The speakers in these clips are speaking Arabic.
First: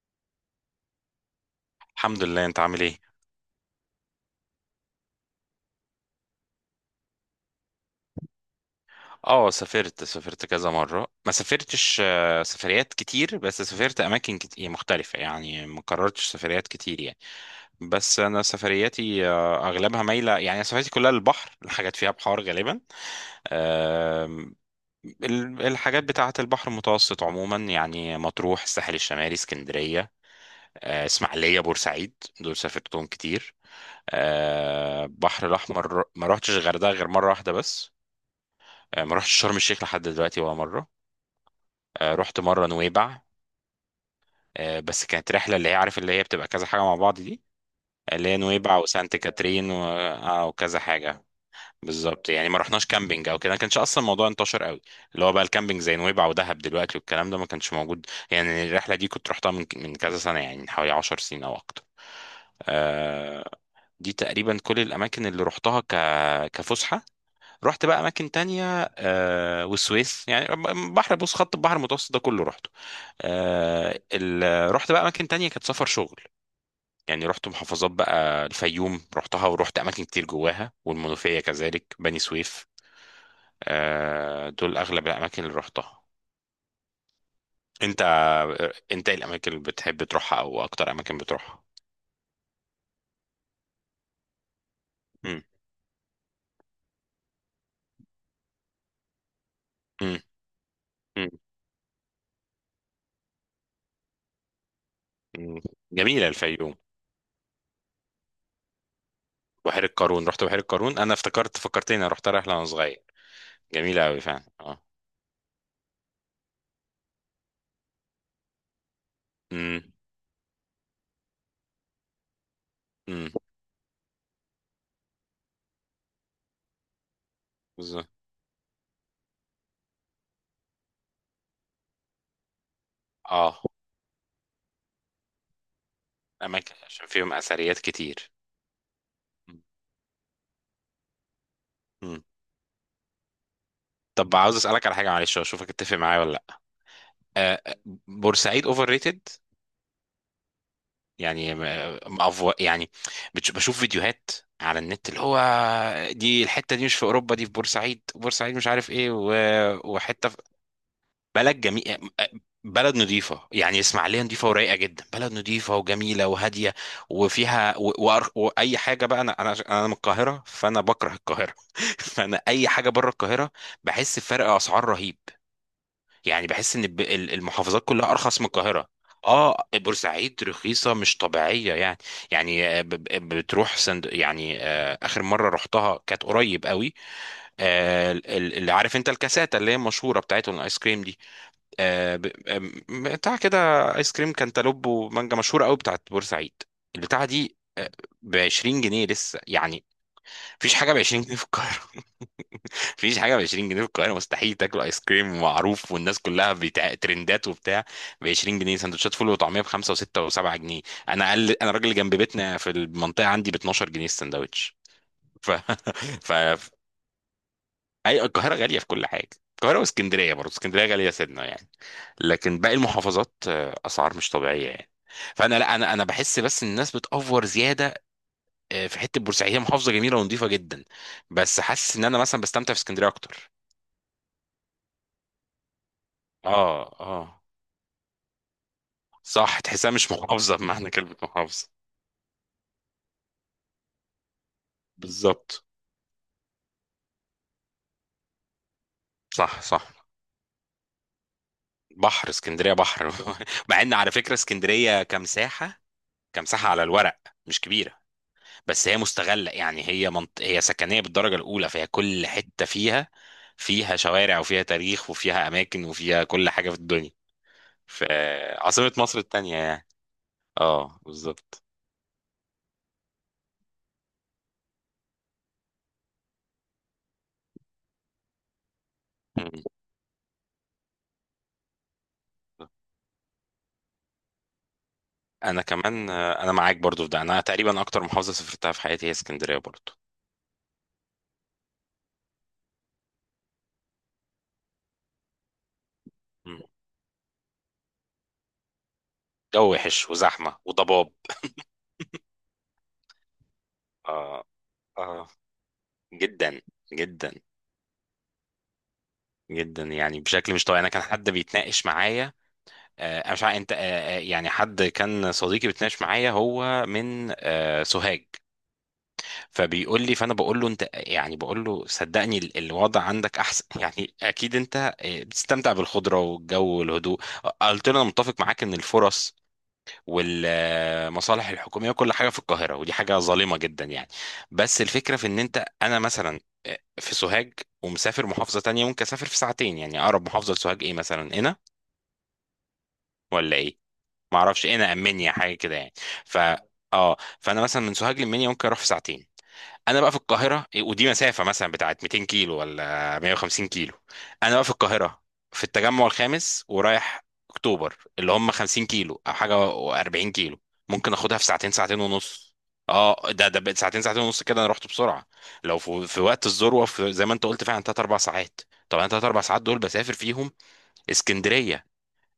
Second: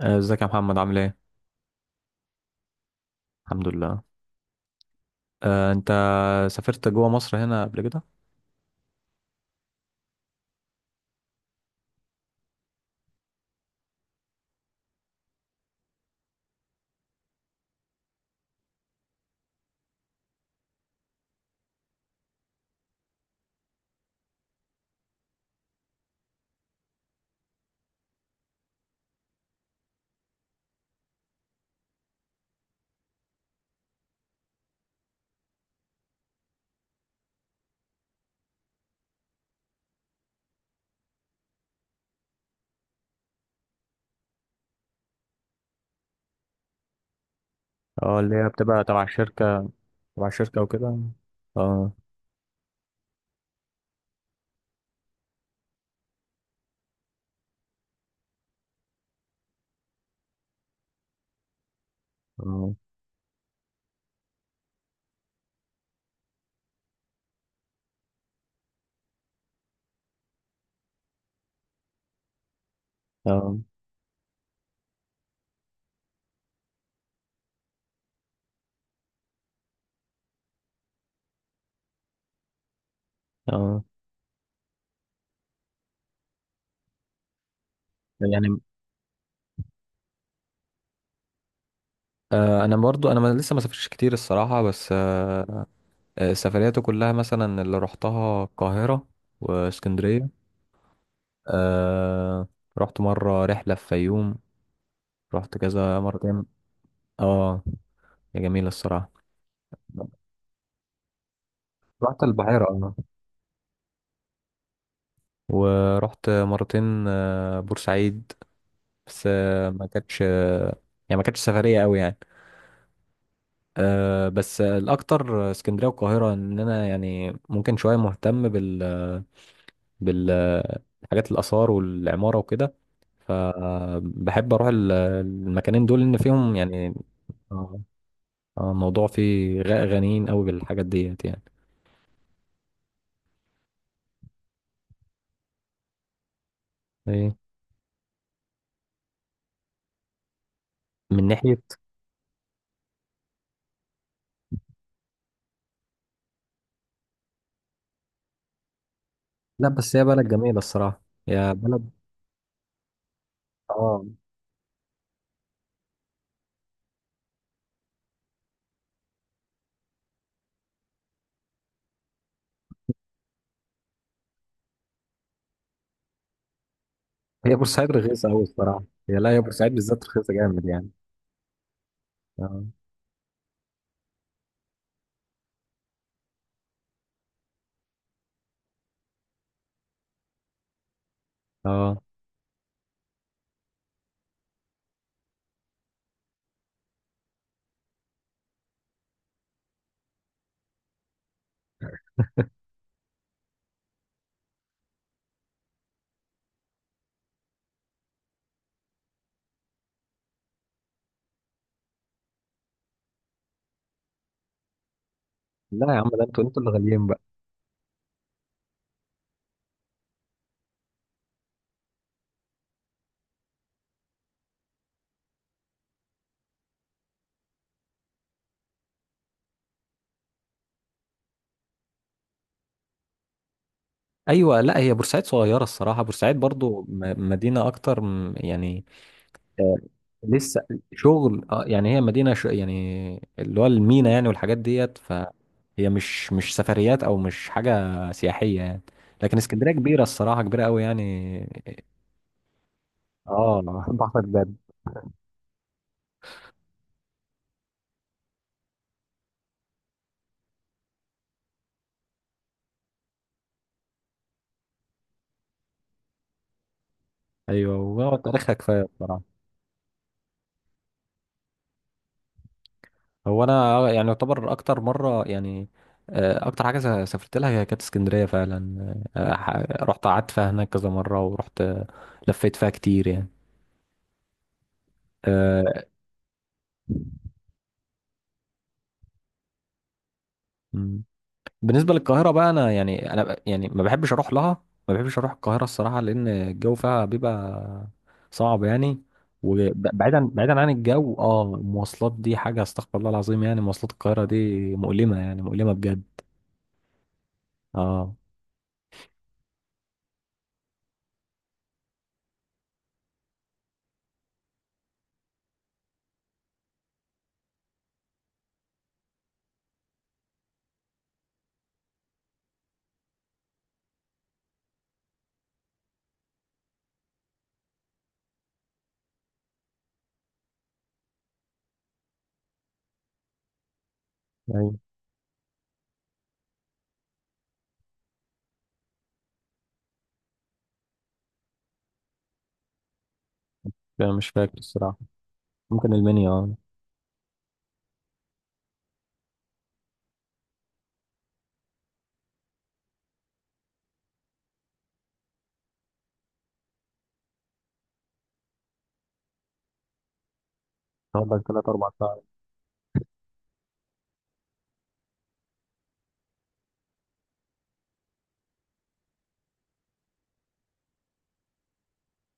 ازيك يا محمد عامل ايه؟ الحمد لله. انت عامل ايه؟ الحمد لله. انت سافرت جوه مصر هنا قبل كده؟ اه، سافرت كذا مرة، ما سافرتش، سفريات كتير، بس سافرت اماكن كتير مختلفة، يعني ما كررتش سفريات كتير يعني. بس انا سفرياتي، اغلبها مايلة يعني، سفرياتي كلها للبحر، الحاجات فيها بحار غالبا. آم، الحاجات بتاعة البحر المتوسط عموما، يعني مطروح، الساحل الشمالي، اسكندرية، اسماعيلية، بورسعيد، دول سافرتهم كتير. البحر الأحمر ما رحتش الغردقة غير مرة واحدة بس. ما رحتش شرم الشيخ لحد دلوقتي ولا مرة. رحت مرة نويبع. بس كانت رحلة اللي هي، عارف، اللي هي بتبقى كذا حاجة مع بعض دي. اه اللي اللي هي هي نويبع بتبقى تبع وسانت الشركة. كاترين و... تبع آه، الشركة وكذا وكده. حاجة. اه. بالظبط يعني، ما رحناش كامبينج او كده، ما كانش اصلا الموضوع انتشر قوي، اللي هو بقى الكامبينج زي نويبع ودهب دلوقتي، والكلام ده ما كانش موجود. يعني الرحلة دي كنت رحتها من كذا سنة، يعني من حوالي 10 سنين او اكتر. اه. آه، دي تقريبا كل الاماكن اللي رحتها كفسحة. رحت بقى اماكن تانية، والسويس يعني، بحر، بص خط البحر المتوسط ده كله رحته. اه. آه ال... رحت بقى اماكن تانية كانت سفر شغل، يعني رحت محافظات بقى، الفيوم رحتها، ورحت اماكن كتير جواها، والمنوفية كذلك، بني سويف. اه. آه، دول اغلب الاماكن اللي رحتها. انت، يعني انت ايه الاماكن اللي بتحب تروحها، او اكتر اماكن بتروحها؟ انا برضو انا ما- لسه ما سافرتش كتير الصراحة. بس مم. سفرياتي كلها مثلا اللي رحتها القاهرة مم. واسكندرية. مم. آه، رحت مرة رحلة في فيوم، رحت مم. كذا جميلة مرتين. الفيوم. اه، يا جميلة الصراحة. بحيرة قارون، رحت بحيرة قارون، انا افتكرت، فكرتني، انا رحت رحت رحلة البحيرة وانا اه. صغير. جميلة قوي فعلا، اه. ورحت مرتين بورسعيد، بس آه، امم. ما كانتش آه، يعني ما كانتش سفرية قوي يعني. امم. بس الأكتر اسكندرية والقاهرة، إن أنا يعني ممكن شوية بالظبط. مهتم بالحاجات الآثار والعمارة وكده. اه، فبحب أروح المكانين دول، إن فيهم اماكن يعني عشان فيهم اثريات آه، كتير. الموضوع فيه غنيين قوي بالحاجات ديت يعني. مم. طب عاوز اسالك على حاجه، معلش، واشوفك اتفق معايا ولا لا. إيه، آه، آه، بورسعيد اوفر ريتد، من يعني ناحية. مأفو يعني. بشوف فيديوهات على النت، اللي هو دي الحته دي مش في اوروبا، دي في بورسعيد. بورسعيد مش عارف ايه، لا، بس هي بلد وحته في جميلة الصراحة، يا بلد بلد. جميله. بلد نظيفة، يعني اه، اسماعيلية نظيفة ورايقة جدا، بلد نظيفة وجميلة وهادية وفيها وأي حاجة. بقى أنا من القاهرة، فأنا بكره القاهرة فأنا أي حاجة بره القاهرة بحس بفرق أسعار رهيب. يعني بحس ان هي المحافظات بورسعيد كلها رخيصة ارخص أوي من الصراحة. القاهره. هي لا هي اه، بورسعيد بالذات رخيصة بورسعيد جامد يعني. رخيصه مش طبيعيه يعني. اه. يعني بتروح سند يعني، اخر مره رحتها كانت قريب قوي. اللي، عارف انت، الكاساتا اللي هي مشهوره، بتاعتهم، الايس كريم دي، اه. آه، ب- آم، بتاع كده. ايس كريم كانتالوب ومانجا، مشهوره قوي بتاعت بورسعيد، البتاعه دي ب 20 جنيه لسه يعني. مفيش حاجه ب 20 جنيه في القاهره. مفيش حاجه ب 20 جنيه في القاهره مستحيل، تاكل ايس كريم معروف، والناس كلها بتاع ترندات وبتاع، ب 20 جنيه. سندوتشات فول وطعميه ب 5 و6 و7 جنيه. انا اقل، انا الراجل اللي جنب بيتنا في المنطقه عندي ب 12 جنيه السندوتش. ف لا يا عم، ده ف انتوا اللي غاليين بقى. اي، القاهره غاليه في كل حاجه. القاهره واسكندريه برضه، اسكندريه غاليه سنه يعني، لكن باقي المحافظات، اسعار مش طبيعيه يعني. فانا، لا، انا بحس بس ان الناس بتأفور زياده. في حته، بورسعيد هي محافظه جميله ونظيفه جدا، بس حاسس ان انا مثلا بستمتع في اسكندريه اكتر. ايوه، لا هي بورسعيد صغيره الصراحه، بورسعيد برضو اه، اه، مدينه يعني صح، آه، تحسها مش محافظة لسه بمعنى كلمة شغل، اه محافظة. يعني هي مدينه يعني اللي هو المينا يعني والحاجات ديت، فهي بالظبط. مش سفريات او مش حاجه سياحيه يعني. لكن صح، اسكندريه كبيره صح. الصراحه، كبيره قوي يعني. بحر اسكندرية، بحر اه مع ان على بحر فكرة بجد. اسكندرية كمساحة، كمساحة على الورق مش كبيرة، بس هي مستغلة، يعني هي هي سكنية بالدرجة الأولى، فهي كل حتة فيها، فيها شوارع، وفيها تاريخ، وفيها أماكن، وفيها كل حاجة في الدنيا ايوه في. وتاريخها كفايه عاصمة مصر الصراحه. التانية يعني. اه بالظبط. هو انا يعني يعتبر اكتر مره يعني اكتر حاجه سافرت لها هي كانت اسكندريه فعلا. مم. رحت قعدت فيها هناك كذا مره، ورحت لفيت فيها كتير يعني. انا آه، كمان، انا معاك برضو في ده، انا تقريبا اكتر محافظة سافرتها في حياتي هي اسكندرية برضو. مم. بالنسبه للقاهره بقى، انا يعني يعني ما بحبش اروح لها، ما بحبش اروح القاهره الصراحه، لان الجو فيها بيبقى صعب يعني. جو وحش وبعيدا وزحمة بعيدا عن وضباب. الجو، اه المواصلات دي حاجه استغفر الله العظيم، يعني مواصلات القاهره دي آه. مؤلمه آه. يعني، مؤلمه بجد. جدا، جدا، اه، جدا يعني، بشكل مش طبيعي. انا كان حد بيتناقش معايا، أنا مش عارف انت، يعني حد كان صديقي بيتناقش معايا، هو من سوهاج، فبيقول لي، فانا بقول له انت، يعني بقول له صدقني، الوضع عندك احسن يعني اكيد انت بتستمتع بالخضرة والجو والهدوء. قلت له انا متفق معاك ان الفرص والمصالح الحكوميه وكل حاجه في القاهره، ودي حاجه ظالمه جدا يعني. ايوه. بس الفكره في ان انت، انا مثلا في سوهاج ومسافر محافظه تانية ممكن اسافر في ساعتين، يعني اقرب محافظه لسوهاج ايه مثلا؟ هنا ولا ايه؟ انا مش ما فاكر اعرفش، هنا، الصراحه، امنيا، حاجه كده ممكن يعني. المنيا ف، اه. اه، فانا مثلا من سوهاج لمنيا ممكن اروح في ساعتين. انا بقى في القاهره ودي مسافه مثلا بتاعت 200 كيلو ولا 150 كيلو. انا بقى في القاهره، في التجمع الخامس، ورايح اكتوبر، اللي هم 50 كيلو او حاجه، و40 كيلو، ممكن تقعد اخدها لك في ثلاث ساعتين، اربع ساعتين ساعات. ونص. اه، ده ده بقت ساعتين، ساعتين ونص كده، انا رحت بسرعه. لو في وقت الذروه، في، زي ما انت قلت فعلا، 3 4 ساعات. طب انا 3 4 ساعات دول بسافر فيهم اسكندريه.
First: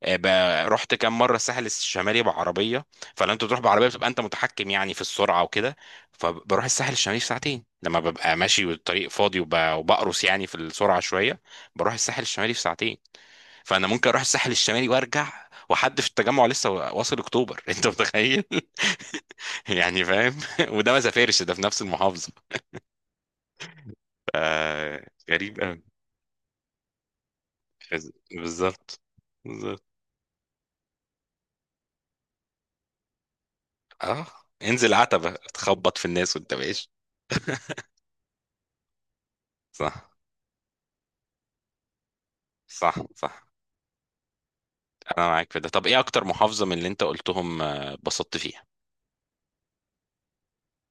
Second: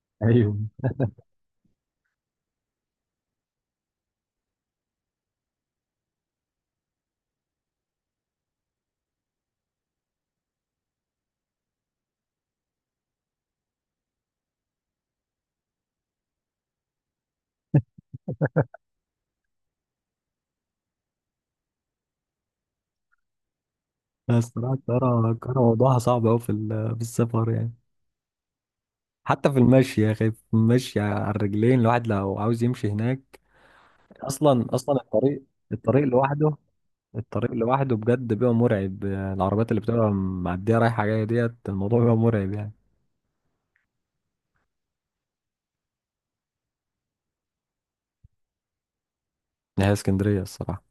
آه، ايوه، ب- رحت كام مره الساحل الشمالي بعربيه، فلما انت بتروح بعربيه بتبقى انت متحكم يعني في السرعه وكده، فبروح الساحل الشمالي في ساعتين لما ببقى ماشي والطريق فاضي، وبقرص يعني في السرعه شويه، بروح الساحل الشمالي في ساعتين. فانا ممكن اروح الساحل الشمالي وارجع، وحد في التجمع لسه واصل اكتوبر انت متخيل يعني فاهم؟ وده ما سافرش، ده في نفس المحافظه. لا، الصراحه آه الطياره غريب قوي. موضوعها صعب قوي في السفر يعني. بالظبط. حتى في بالظبط، المشي يا اخي، في المشي على الرجلين، الواحد لو عاوز يمشي هناك، اه. اصلا انزل اصلا عتبه الطريق، تخبط الطريق في الناس لوحده، وانت ماشي. الطريق لوحده بجد بيبقى مرعب، العربيات اللي صح، بتبقى معديه رايحه جايه ديت، الموضوع بيبقى مرعب يعني. صح، صح. انا معاك في ده. طب ايه اكتر محافظة من اللي انت قلتهم، اتبسطت فيها؟ هي اسكندريه الصراحه،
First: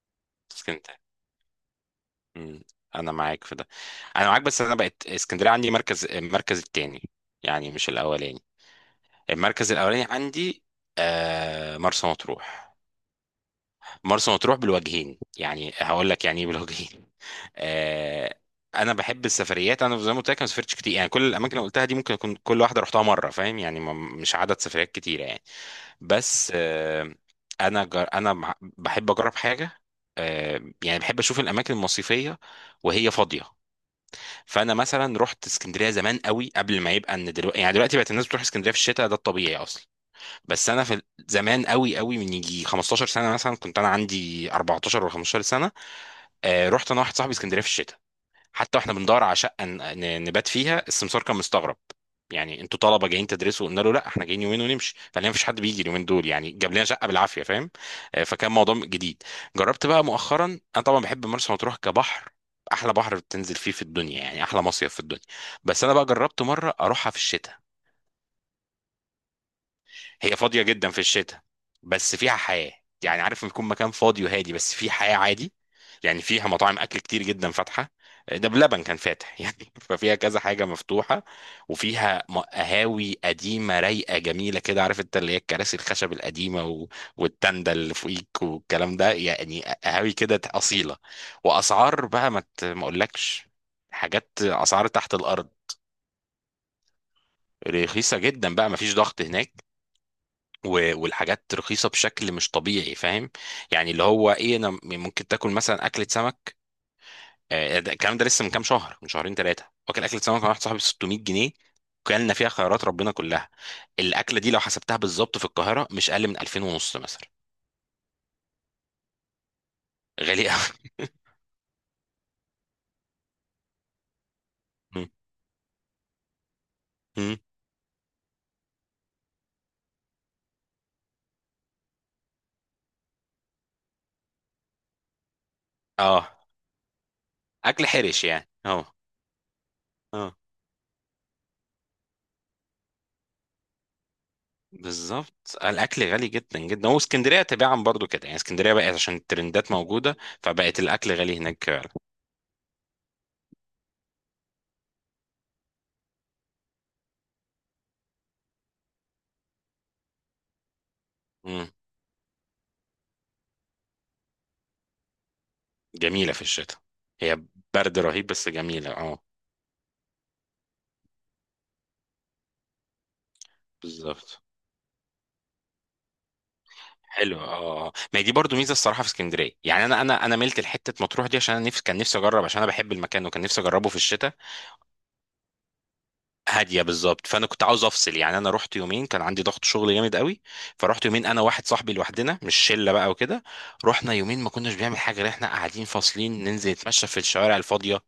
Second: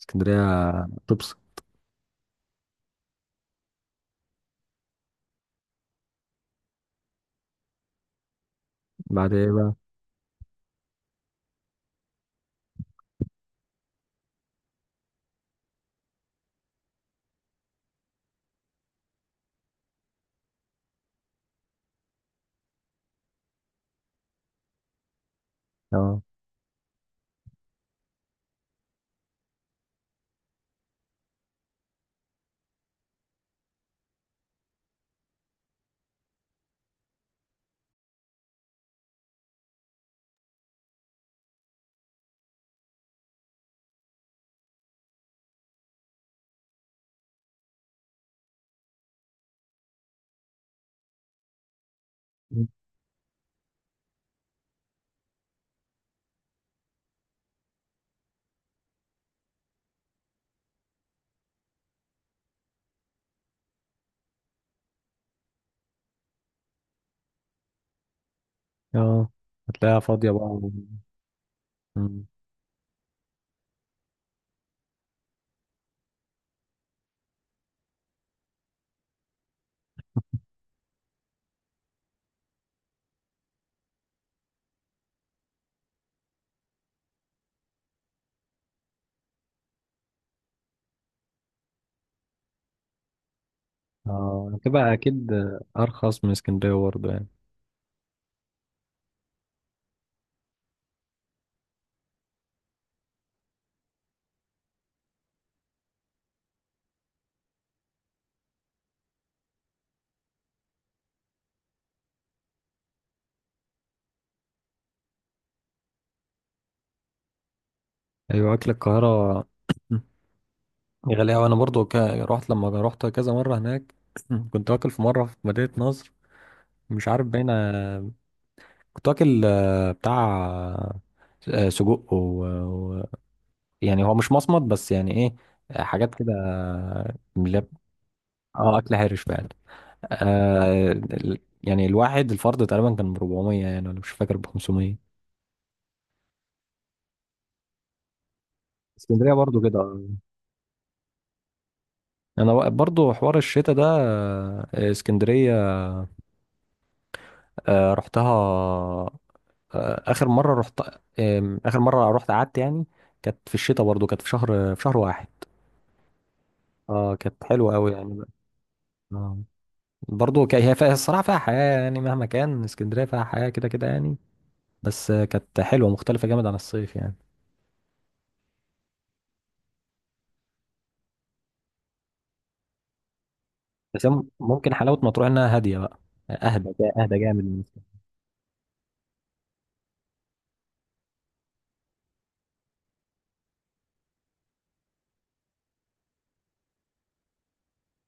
اسكندريه. اسكندرية. تبص، مم. انا معاك في ده، انا معاك، بس انا بقت اسكندرية عندي مركز، المركز التاني، يعني مش الاولاني. بعد ايه المركز بقى؟ الاولاني عندي مرسى مطروح. مرسى مطروح بالوجهين، يعني هقول لك يعني ايه بالوجهين. آه، انا بحب السفريات. انا زي ما قلت لك، أنا ما سافرتش كتير يعني، كل الاماكن اللي قلتها دي ممكن اكون كل واحده رحتها مره، فاهم يعني، مش عدد سفريات كتيره يعني. اه. بس انا بحب اجرب حاجه، يعني بحب اشوف الاماكن المصيفيه وهي فاضيه. فانا مثلا رحت اسكندريه زمان قوي، قبل ما يبقى ان دلوقتي، يعني دلوقتي بقت الناس بتروح اسكندريه في الشتاء، ده الطبيعي اصلا، بس انا في زمان قوي قوي، من يجي 15 سنه مثلا، كنت انا عندي 14 ولا 15 سنه. رحت انا واحد صاحبي اسكندريه في الشتاء، حتى واحنا بندور على شقه نبات فيها السمسار كان مستغرب، يعني انتوا طلبه جايين تدرسوا؟ قلنا له لا، احنا جايين يومين ونمشي، فقال لنا مفيش حد بيجي اليومين دول يعني، جاب لنا شقه بالعافيه، فاهم. فكان موضوع جديد. جربت بقى مؤخرا، انا طبعا بحب مرسى مطروح كبحر، احلى بحر بتنزل فيه في الدنيا يعني، احلى مصيف في الدنيا، بس انا بقى جربت مره اروحها في الشتاء. اه هتلاقيها فاضيه هي بقى فاضية جدا في الشتاء بس مم. فيها حياة، يعني عارف لما يكون مكان فاضي وهادي بس فيه حياة عادي، يعني فيها مطاعم أكل كتير جدا فاتحة، ده بلبن كان فاتح يعني ففيها كذا حاجة مفتوحة، وفيها قهاوي قديمة رايقة جميلة كده، عارف انت، اللي هي الكراسي الخشب القديمة والتندة اللي فوقيك والكلام ده، يعني قهاوي كده أصيلة. وأسعار بقى، ما أقولكش، حاجات، اه أسعار هتبقى تحت اكيد الأرض. ارخص من اسكندريه برضه يعني. رخيصة جدا بقى، مفيش ضغط هناك، والحاجات رخيصة بشكل مش طبيعي، فاهم. يعني اللي هو ايه، انا ممكن تاكل مثلا اكلة سمك، الكلام ده لسه من كام شهر، من شهرين ثلاثة، واكل اكلة سمك مع واحد صاحبي ب 600 جنيه، كلنا فيها خيرات ربنا كلها. الاكلة دي لو حسبتها بالظبط في القاهرة مش اقل من 2000 ونص مثلا. ايوه، اكل القاهره غالي قوي. غالي أوي. أنا برضو رحت لما رحت كذا مرة هناك. كنت واكل في مم. مرة في مدينة نصر، مش عارف مم. باينة. كنت واكل بتاع سجق و... يعني هو مش مصمت، بس يعني إيه، حاجات كده اه، من اكل حرش يعني، اه اه. أكل هارش فعلا. اه، يعني الواحد الفرد تقريبا كان ب 400 يعني، أنا مش فاكر، ب 500. بالظبط، الاكل غالي جدا جدا. واسكندريه تباعا برضو كده يعني، اسكندريه بقت عشان اسكندرية برضو الترندات كده آه. موجوده، فبقت الاكل غالي هناك فعلا. أنا برضو حوار الشتاء ده اسكندرية رحتها، آه، اخر مره رحت اخر مره رحت قعدت يعني كانت في الشتاء، برضو كانت في شهر، في شهر واحد. جميلة في الشتاء، اه هي كانت حلوه قوي برد يعني رهيب بقى. بس جميلة، اه. آه. برضو كان هي فيها الصراحه فيها حياه، يعني مهما كان اسكندريه فيها حياه كده كده يعني. بالظبط. بس كانت حلوه مختلفه جامد عن الصيف يعني. حلو، اه، ما هي دي برضو ميزه الصراحه في اسكندريه، يعني انا ملت لحته مطروح دي، عشان انا نفسي، كان نفسي اجرب، عشان انا بحب المكان وكان نفسي اجربه في بس هي الشتاء. ممكن حلاوه مطروح انها هاديه بقى، هاديه، اهدى بالظبط. جامد فانا من كنت عاوز اسكندريه. افصل، يعني انا رحت يومين، كان عندي ضغط شغل جامد قوي، فرحت يومين انا واحد صاحبي لوحدنا، مش شله بقى وكده. رحنا يومين ما كناش بنعمل حاجه غير احنا قاعدين فاصلين، ننزل نتمشى في الشوارع الفاضيه.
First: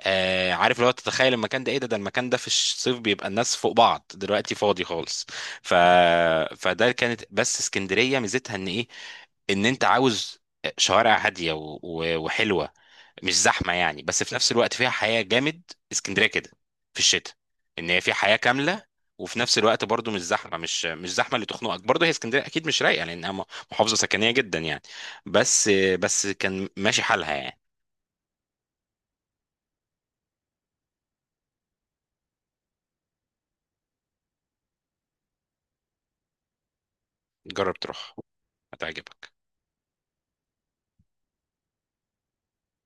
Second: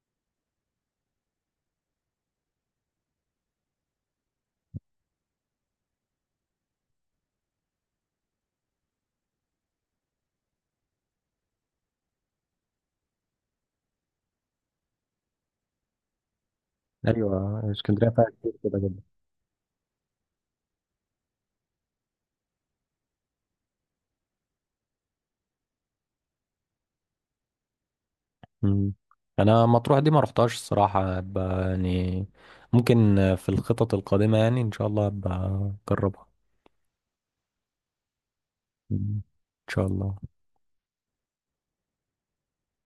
آه، عارف لو تتخيل المكان ده ايه، ده ده المكان ده في الصيف بيبقى الناس فوق بعض، دلوقتي فاضي خالص. ف... فده كانت، بس اسكندرية ميزتها ان ايه؟ ان انت عاوز شوارع هادية وحلوة، مش زحمة يعني، بس في نفس الوقت فيها حياة جامد. اسكندرية كده في الشتاء، ايوه ان هي اسكندريه فيها فيها حياة كتير كده كاملة، جدا. وفي نفس الوقت برضو مش زحمه، مش زحمه اللي تخنقك. برضو هي اسكندريه اكيد مش رايقه، لانها محافظه سكنيه جدا يعني. بس بس كان ماشي حالها يعني. مم. انا مطروح دي ما رحتهاش الصراحه يعني ممكن في الخطط القادمه يعني ان شاء الله ابقى اجربها. جرب تروح، ان هتعجبك. شاء الله.